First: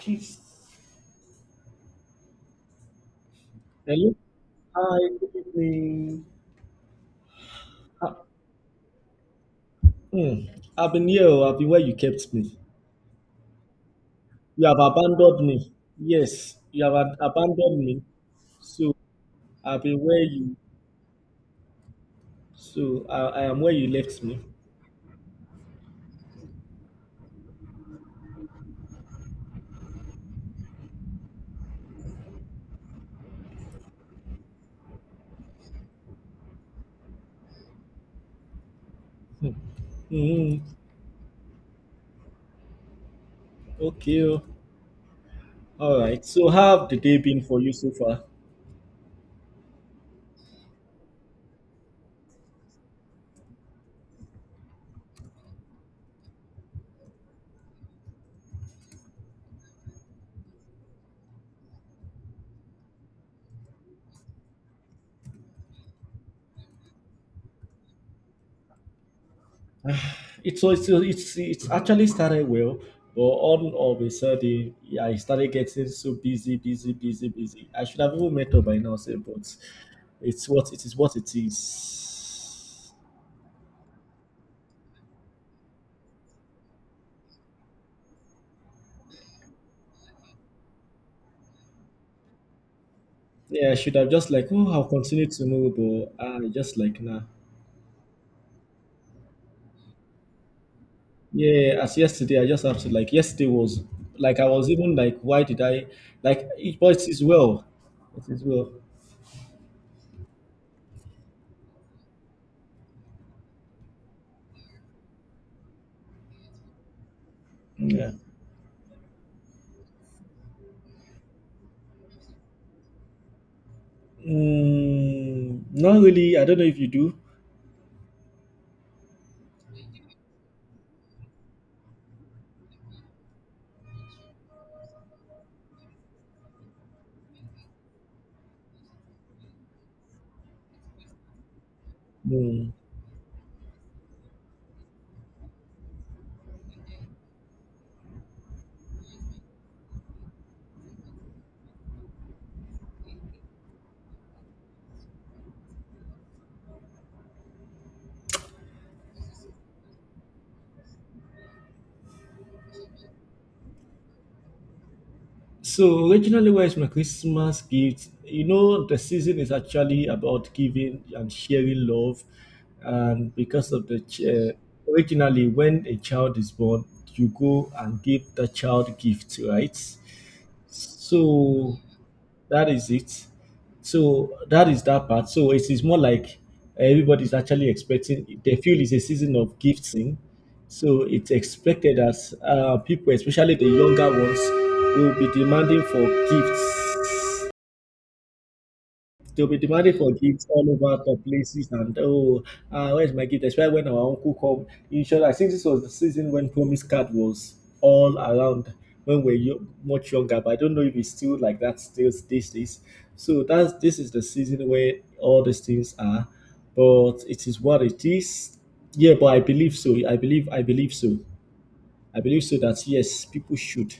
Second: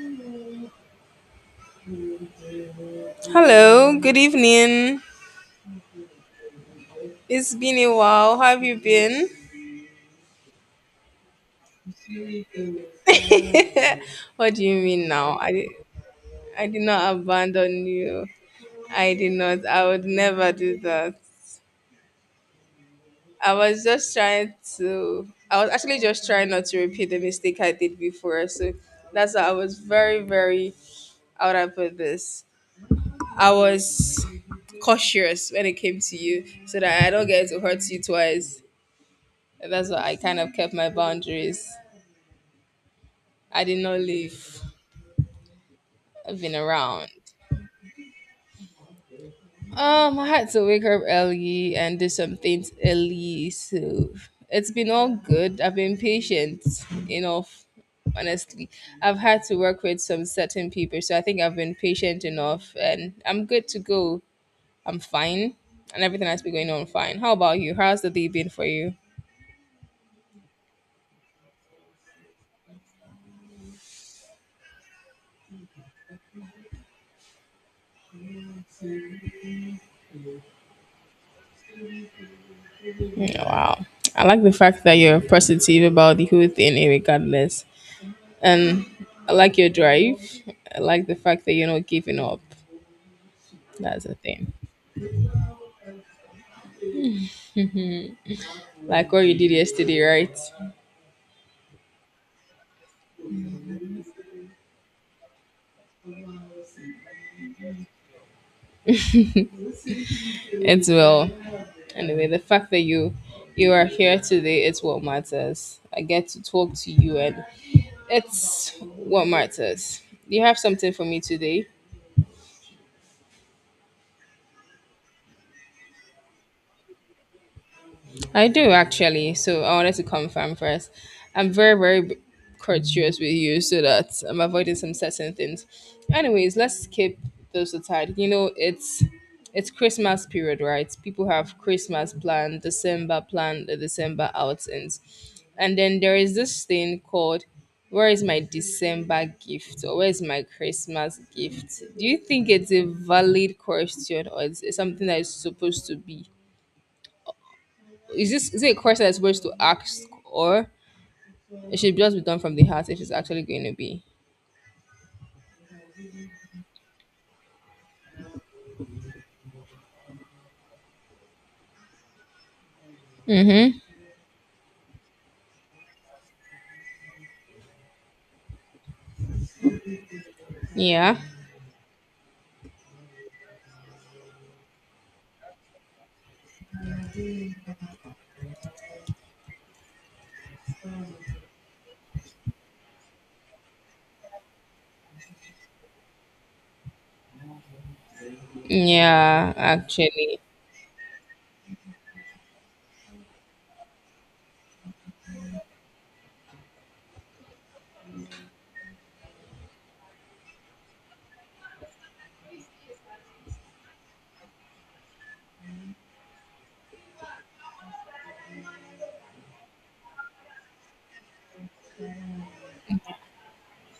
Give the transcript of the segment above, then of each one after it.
Please. Hello, Hello. good evening. Hi, good evening. It's been a Ah, while. How have you been? Hmm. I've been here. Oh, I've been where you kept me. What do You have you mean now? abandoned I did, me. Yes, I did you have not abandoned abandon me. you. So I did not. I've I been would where never you. do that. So I I am where was you just left me. trying to, I was actually just trying not to repeat the mistake I did before. So that's why I was very, very, how would I put this? I was cautious when it came to you so that I don't get to hurt you twice. That's why I kind of Hmm. kept my boundaries. I did not Okay. Oh, leave. All right. I've So been how have the around. day been for you so far? I had to wake up early and do some things early, so it's been all good. I've been patient enough, honestly. I've had to work with some certain people, so I think I've been patient enough and I'm good to go. I'm fine, and everything has been going on fine. How about you? How's the day been for you? It's so it's actually started well, but all of a sudden, yeah, I started getting so busy, busy, busy, busy. I should have even met up by now, say, but it's what it is. Yeah, wow. I like the fact that you're positive about the whole thing, eh, regardless. And I like your drive. I like the fact that you're not giving up. Yeah, I should That's have the just like, thing. oh, I'll continue to move, but I just like nah. Like what you did yesterday, right? Yeah, as yesterday, I just have to like yesterday was like I was even like, why did I like? It, but it is well, it is well. It's well. Anyway, the fact that you are here today is what matters. I get to talk to you, and Yeah. it's what matters. Do you have something for me today? Mm, not really. I don't know if you do. I do actually. So I wanted to confirm first. I'm very, very courteous with you so that I'm avoiding some certain things. Anyways, let's skip those aside. You know, it's Christmas period, right? People have Christmas plan, Hmm. December plan, the December outings. And then there is this thing called, where is my December gift or where is my Christmas gift? Do you think it's a valid question, or it's it something that is supposed to be? Is it a question that's supposed to ask, or it should just be done from the heart if it's actually going to be? So originally, where is my Christmas gift? You know, the season is actually about giving and sharing love, and because Mm-hmm. of the originally, when a child is born, you go and give the child gifts, right? Yeah. So that is it. So that is that part. So it is more like everybody's actually expecting. They feel it's a season of gifting, so it's expected as people, especially the younger ones, will be demanding for gifts. They'll Yeah, be demanding for actually. gifts all over the places and where's my gift? Especially when our uncle come. In short, I think this was the season when promise card was all around when we're much younger, but I don't know if it's still like that still these days. So that's this is the season where all these things are, but it is what it is. Yeah, but I believe so. I believe so. I believe so that yes, people should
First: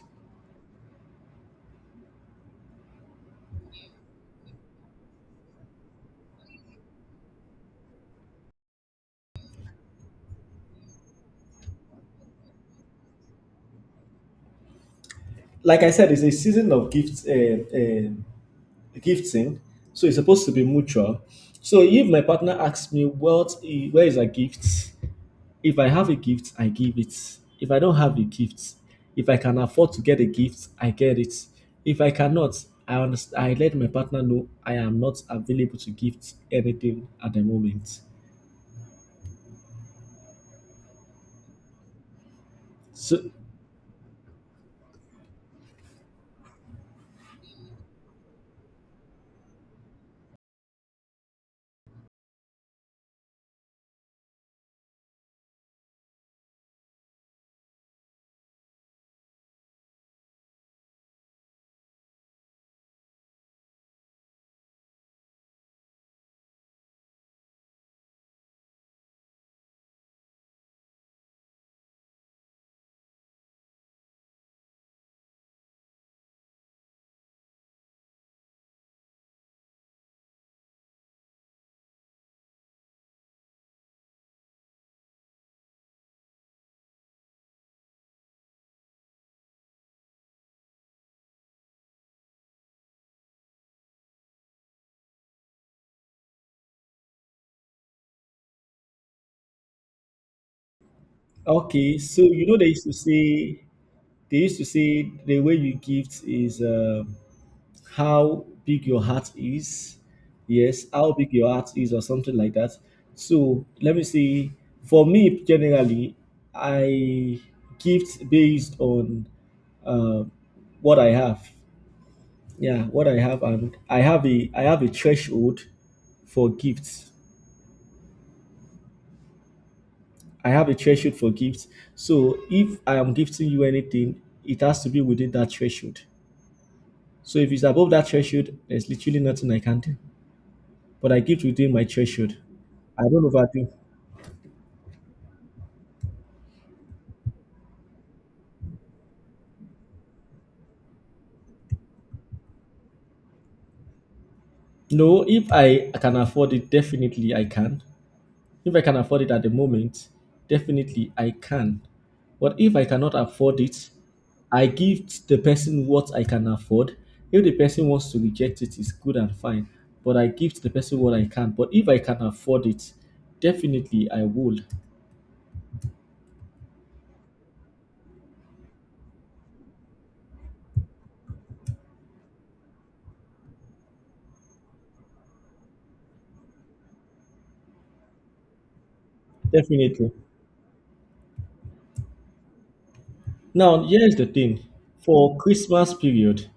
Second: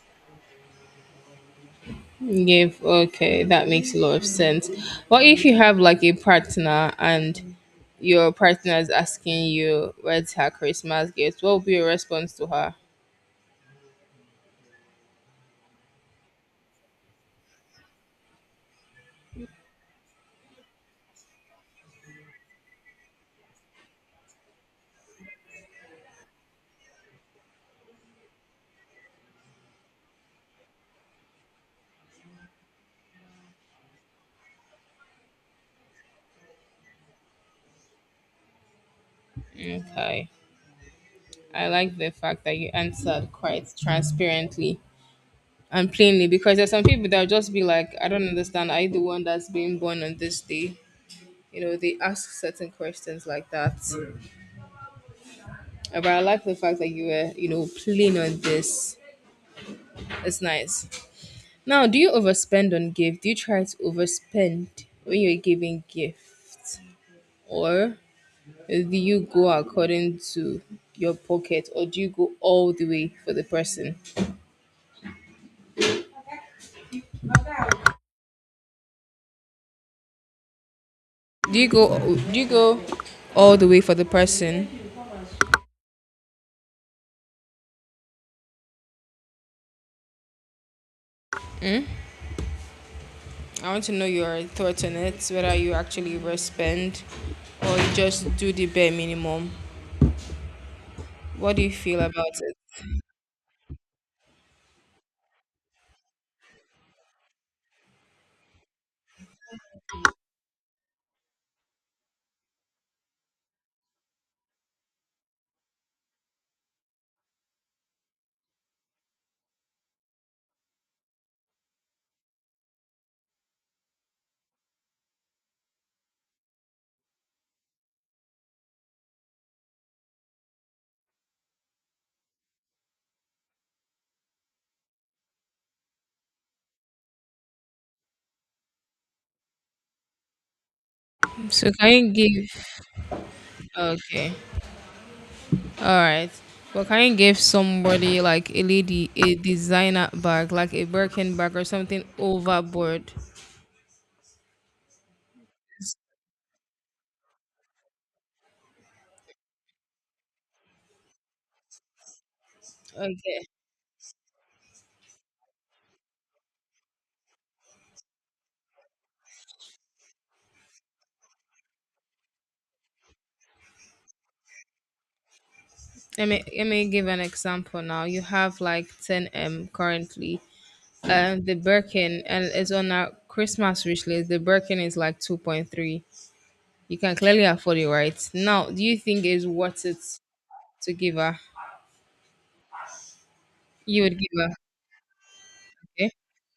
Give, okay, that makes a lot of sense. What if you have like a partner, and your partner is asking you, where's her Christmas gift? What would be your response to her? like I said, it's a season of gifts. Uh, the gift. So it's supposed to be mutual. So if my partner asks me, where is a gift? If I have a gift, I give it. If I don't have a gift, if I can afford to get a gift, I get it. If I cannot, I understand, I let my partner know I am not available to gift anything at the moment. Okay. I like the fact that you answered So quite transparently and plainly, because there's some people that will just be like, I don't understand. Are you the one that's being born on this day? You know, they ask certain questions like that. But I like the fact that you were, you know, playing on this. It's nice. Now, do you overspend on gift? Do you try to overspend when you're giving gifts, or do you go according to your pocket, or do you go all the way for the person? Do you go do you go all the way for the person? I want to know your thoughts on it, whether you actually overspend or you just do the bare minimum. What do you okay, feel so about you know they it? used to say the way you gift is. How big your heart is. Yes, how big your heart is, or something like that. So let me see. For me, generally, I gift based on uh, what I have. Yeah, what I have, and I have a threshold for gifts. I have a threshold for gifts. So if I am gifting you anything, it has to be within that threshold. So if it's above that threshold, there's literally nothing I can do. But I keep So within my can you threshold. give, I don't overdo. okay. Alright. But can you give somebody like a lady a designer bag, like a Birkin bag or something overboard? No, if I can afford it, definitely I can. If I can afford it at the moment, definitely I can. But if I cannot Okay. afford it, I give the person what I can afford. If the person wants to reject it, it's good and fine. But I give the person what I can. But if I can afford it, definitely I will. Let me give an example now. You have like 10M currently. And the Birkin, and it's on a Christmas wish list. The Birkin is like 2.3. You can clearly afford it, right? Now, do you think it's worth it Definitely. to give her? Now, You here's would the give her. thing. For Christmas Okay. period,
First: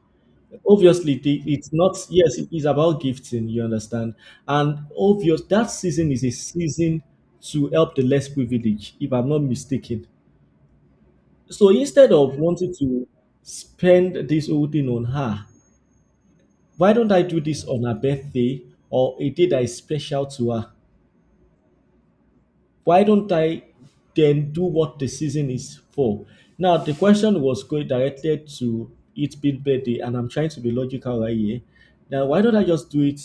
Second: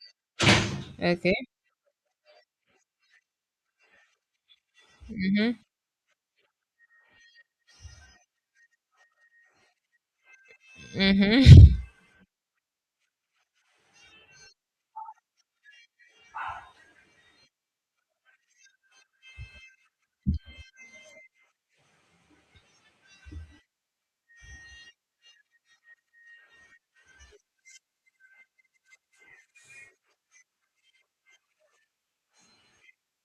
obviously Okay. It's not, yes it is about gifting, you understand, and obvious that season is a season to help the less privileged if I'm not mistaken. Mm-hmm. So instead of wanting to spend this whole thing on her, why don't I do this on her birthday, or a day that is special to her? Why don't I then do what the season is for? Now, the question was going directed to it being birthday, and I'm trying to be logical right here. Now, why don't I just do it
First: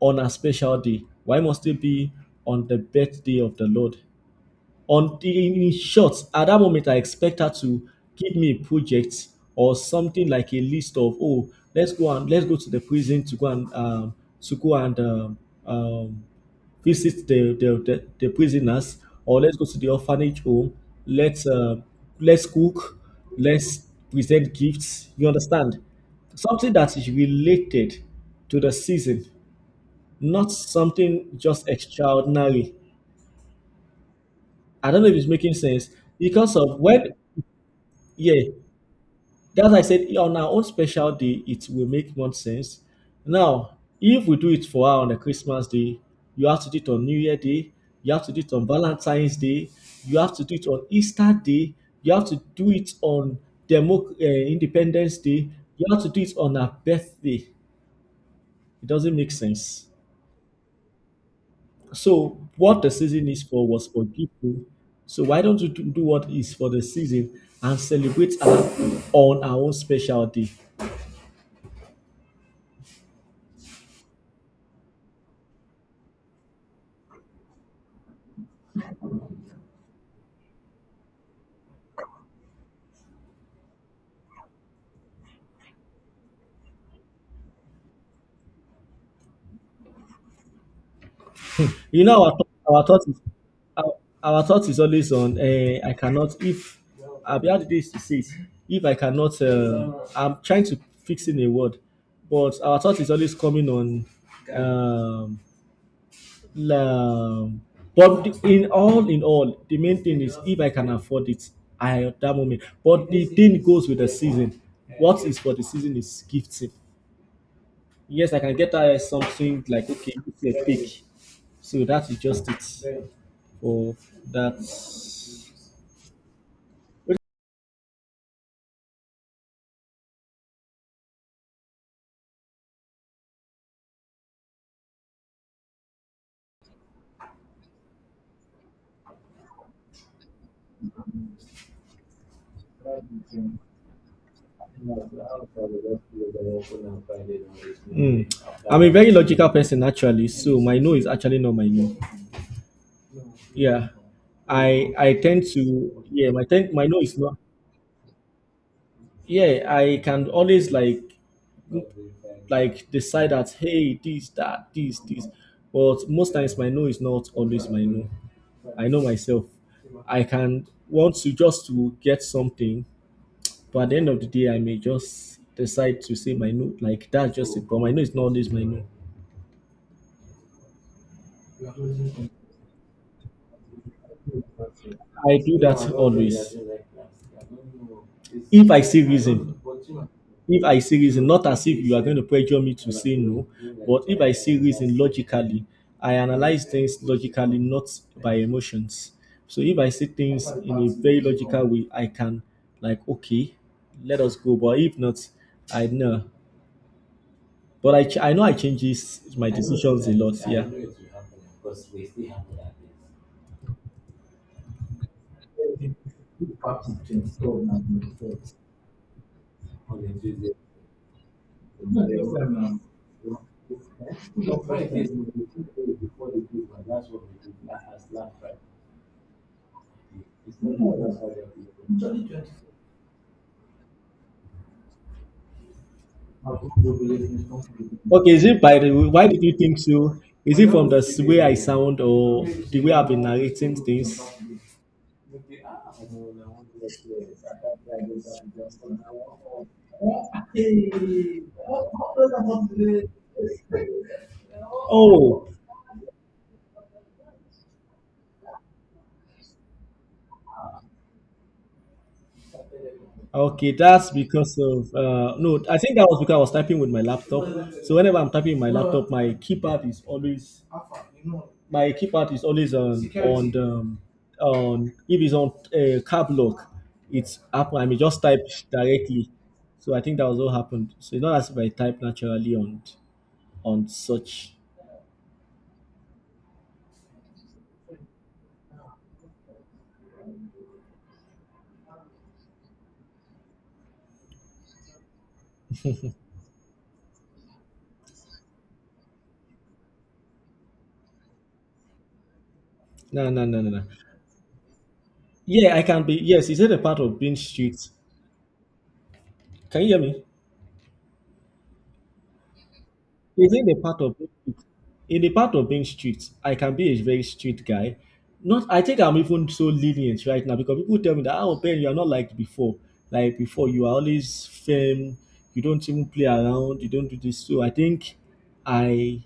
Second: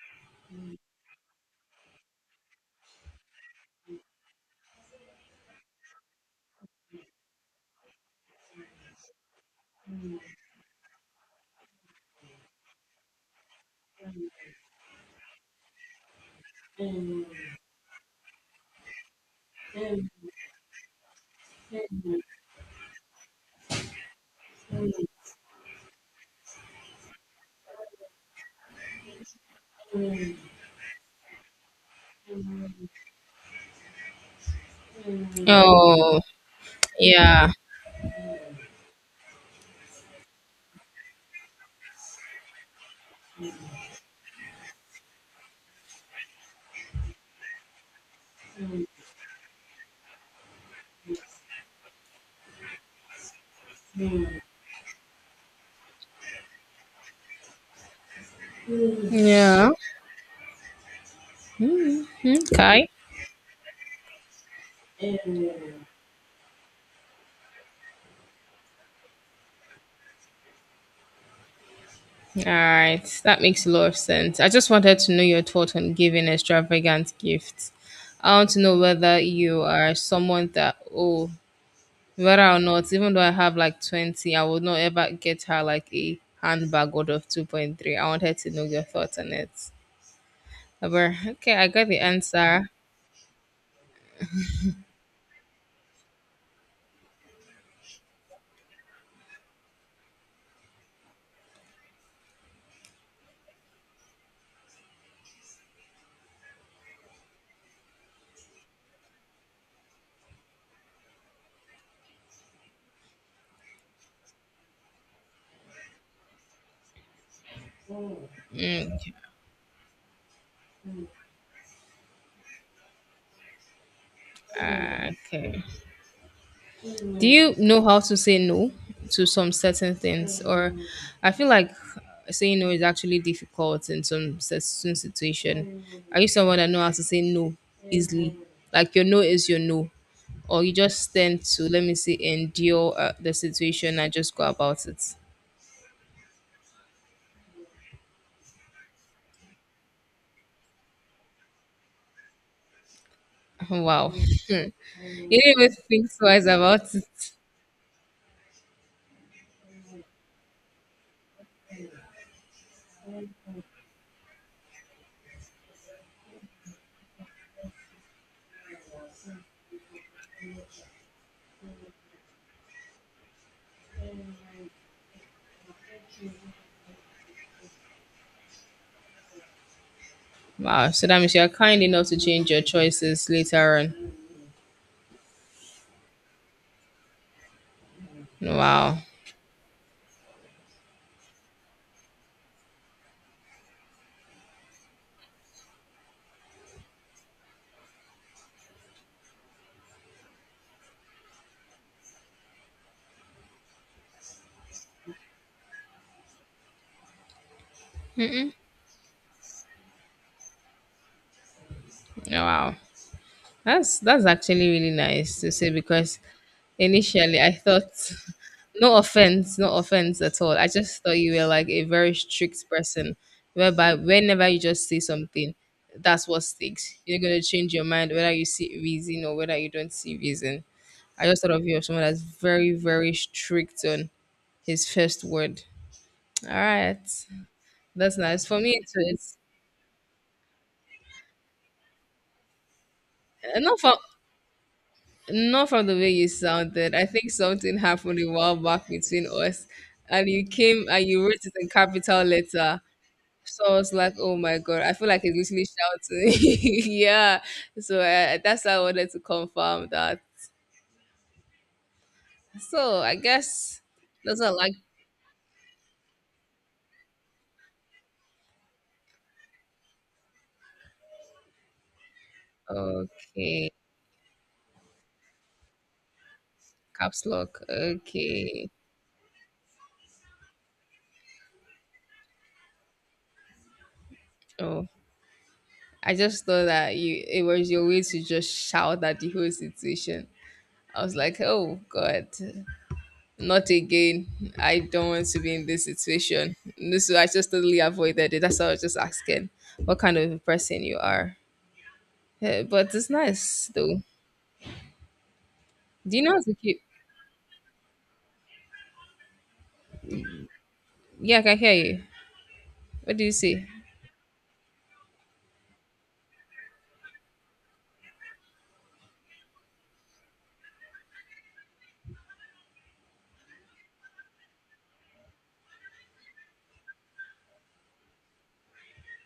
on a special day? Why must it be on the birthday of the Lord? On In short, at that moment I expect her to give me a project or something like a list of, oh, let's go and let's go to the prison to go and um, visit the prisoners, or let's go to the orphanage home, let's uh, let's cook, let's present gifts, you understand, something that is related to the season, not something just extraordinary. I don't know if it's making sense Oh, because of when, yeah. yeah, that's why I said on our own special day, it will make more sense. Now, if we do it for her on a Christmas day, you have to do it on New Year Day, you have to do it on Valentine's Day, you have to do it on Easter Day, you have to do it on Independence Day, you have to do it on her birthday. It doesn't make Yeah. sense. So what Okay. the season is for was for people. So why don't you do what is for the season and celebrate on our own special day? All right. That makes a lot of sense. I just wanted to know your thought on giving extravagant gifts. I want to know whether you are someone that, oh, whether or not, even though I have like 20, I would not ever get her like a handbag out of 2.3. I wanted to know your thoughts on it. But okay, I got the You know answer. our thought our, our thought is always on. I cannot if I've had this to say. If I cannot, I'm trying to fix in a word, but our thought is always coming on. Um, La, in all in all, the main thing is if I can afford it, I at that moment. But the thing goes with the season. What is for the season is gifting. Yes, I can get Mm, that something like okay, it's a pick. So that is just it for that. yeah. Okay. Do you know how to say no to some certain things? Or I feel like saying no is actually difficult in some certain situation. Are you someone that know how to say no easily? Like your no is your no, or you just tend to, let me say, endure the situation and just go about it? Mm. I'm a very logical person actually, so my no is actually not my no. Yeah, Wow, you didn't I tend even to, think yeah, twice my about no it. is not, yeah, I can always like decide that, hey, this this, but most times my no is not always my no. I know myself. I can want to just to get something, but at the end of the day I may just decide to say my no, like that's just it, but my no is not always my no. Wow, so that means you're kind enough to change your choices later on. I do that always. If I Wow, see reason, not as if you are going to pressure me to say no, but if I see reason logically, I analyze things logically, not by emotions. So if I see things in a very logical way, I can like okay, let us go. But if not, I know. But I know I changes my decisions a lot. Yeah. wow. that's actually really nice to say, because initially I thought, no offense, no offense at all, I just thought you were like a very strict person, whereby whenever you just say something, that's what sticks. You're gonna change your mind whether you see reason or whether you don't see reason. I just thought of you as someone that's very, very strict on his first word. All right. That's Okay, is nice. For it me by the it's, why it's did you think so? Is it from the way I sound or the way I've been narrating not for, things? not from the way you sounded. I think something happened a while back between us, and you came and you wrote it in capital letter. So I was like, "Oh my god!" I feel like it's Oh, literally shouting. Yeah. So that's why I wanted to confirm that. So I okay, guess that's those are because like, of no, I think that was because I was typing with my laptop. So whenever I'm typing with my laptop, my keypad is always on okay, on, if it's on cab lock, caps it's lock. up. I mean, just type Okay. directly. So I think that was what happened. So it's not as if I type naturally on such. Oh, I just thought that you, it was your way to just shout at the whole situation. I was like, "Oh god." Not again. I don't want to be in this situation. This, I just totally avoided it. That's why I was just asking what kind of a person you are. Eh, but it's No, no, no, nice no, no. though. Yeah, I can be. Do you know how Yes, to is it keep? a part of being street? Can you hear me? Yeah, I can hear you. What do you Is say? it a part of being street? In the part of being street, I can be a very street guy. Not, I think I'm even so lenient right now because people tell me that, oh Ben, you are not like before. Like before, you are always firm. You don't even play around. You don't do this. So I think I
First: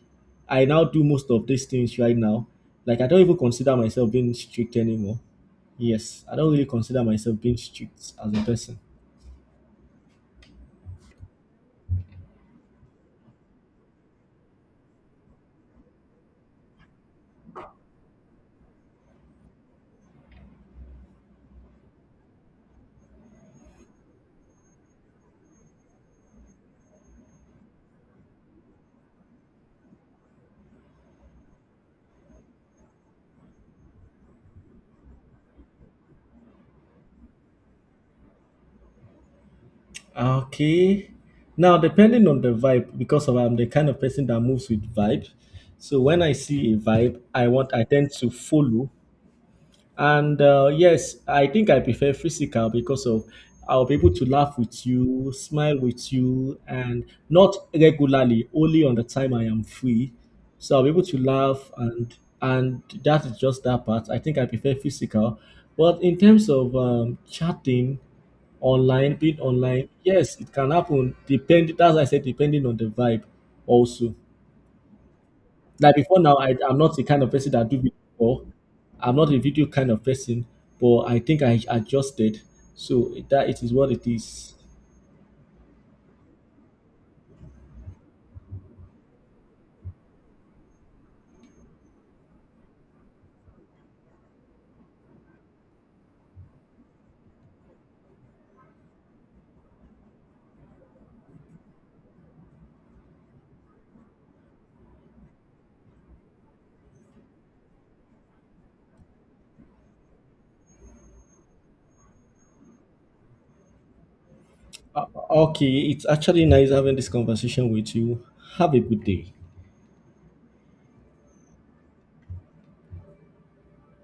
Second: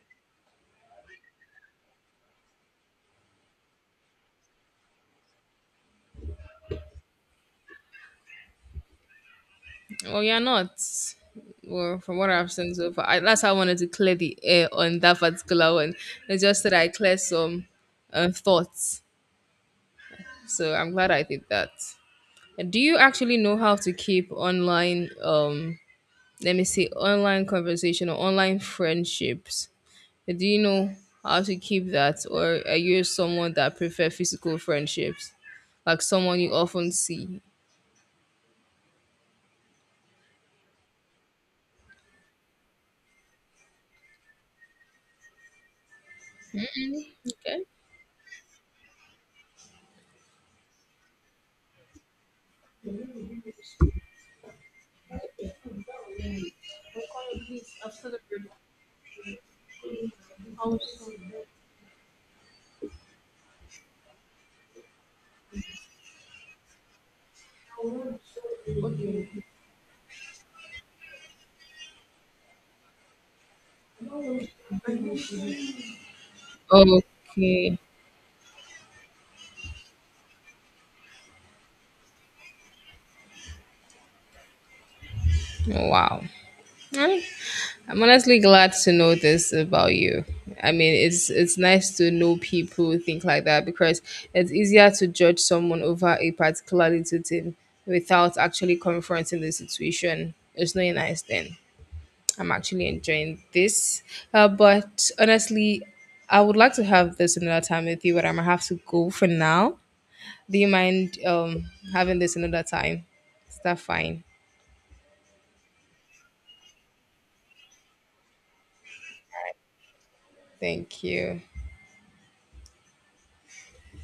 I now do most of these things right now. Like I don't even consider myself being strict anymore. Yes, I don't really consider myself being strict as a person. Well, you're not. Well, from what I've seen so far, I, that's how I wanted to clear the air on that particular one. It's just that I clear some thoughts. So I'm glad I did that. Do you actually know how to keep online, let me see, online conversation or online friendships? Do you know how to keep that, or are you someone that prefer physical friendships, like someone you often see? Okay. Now, depending on the vibe, because of I'm the kind of person that moves with vibe. So when I see a vibe, Okay. I tend to follow, and yes, I think I prefer physical because of I'll be able to laugh with you, smile with you, and not regularly, only on the time I am free. So I'll be able to laugh and that is just that part. I think I prefer physical. But in terms of chatting online, being online, yes, it can happen. Depend That's why I said depending on the vibe also. Like before now, I'm not the kind of person that do Okay. video call. I'm not a video kind of person, but I think I adjusted. So that it is what it is. Wow. Eh, I'm honestly glad to know this about you. I mean, it's nice to know people who think like that, because it's easier to judge someone over a particular little thing without actually confronting the situation. It's not a nice thing. I'm actually enjoying this. But honestly, I would like to have this another time with you, but I'm gonna have to go for now. Do you mind having this another time? Is that fine? Uh, okay, it's actually nice having this conversation with you. Have a good day. Thank you.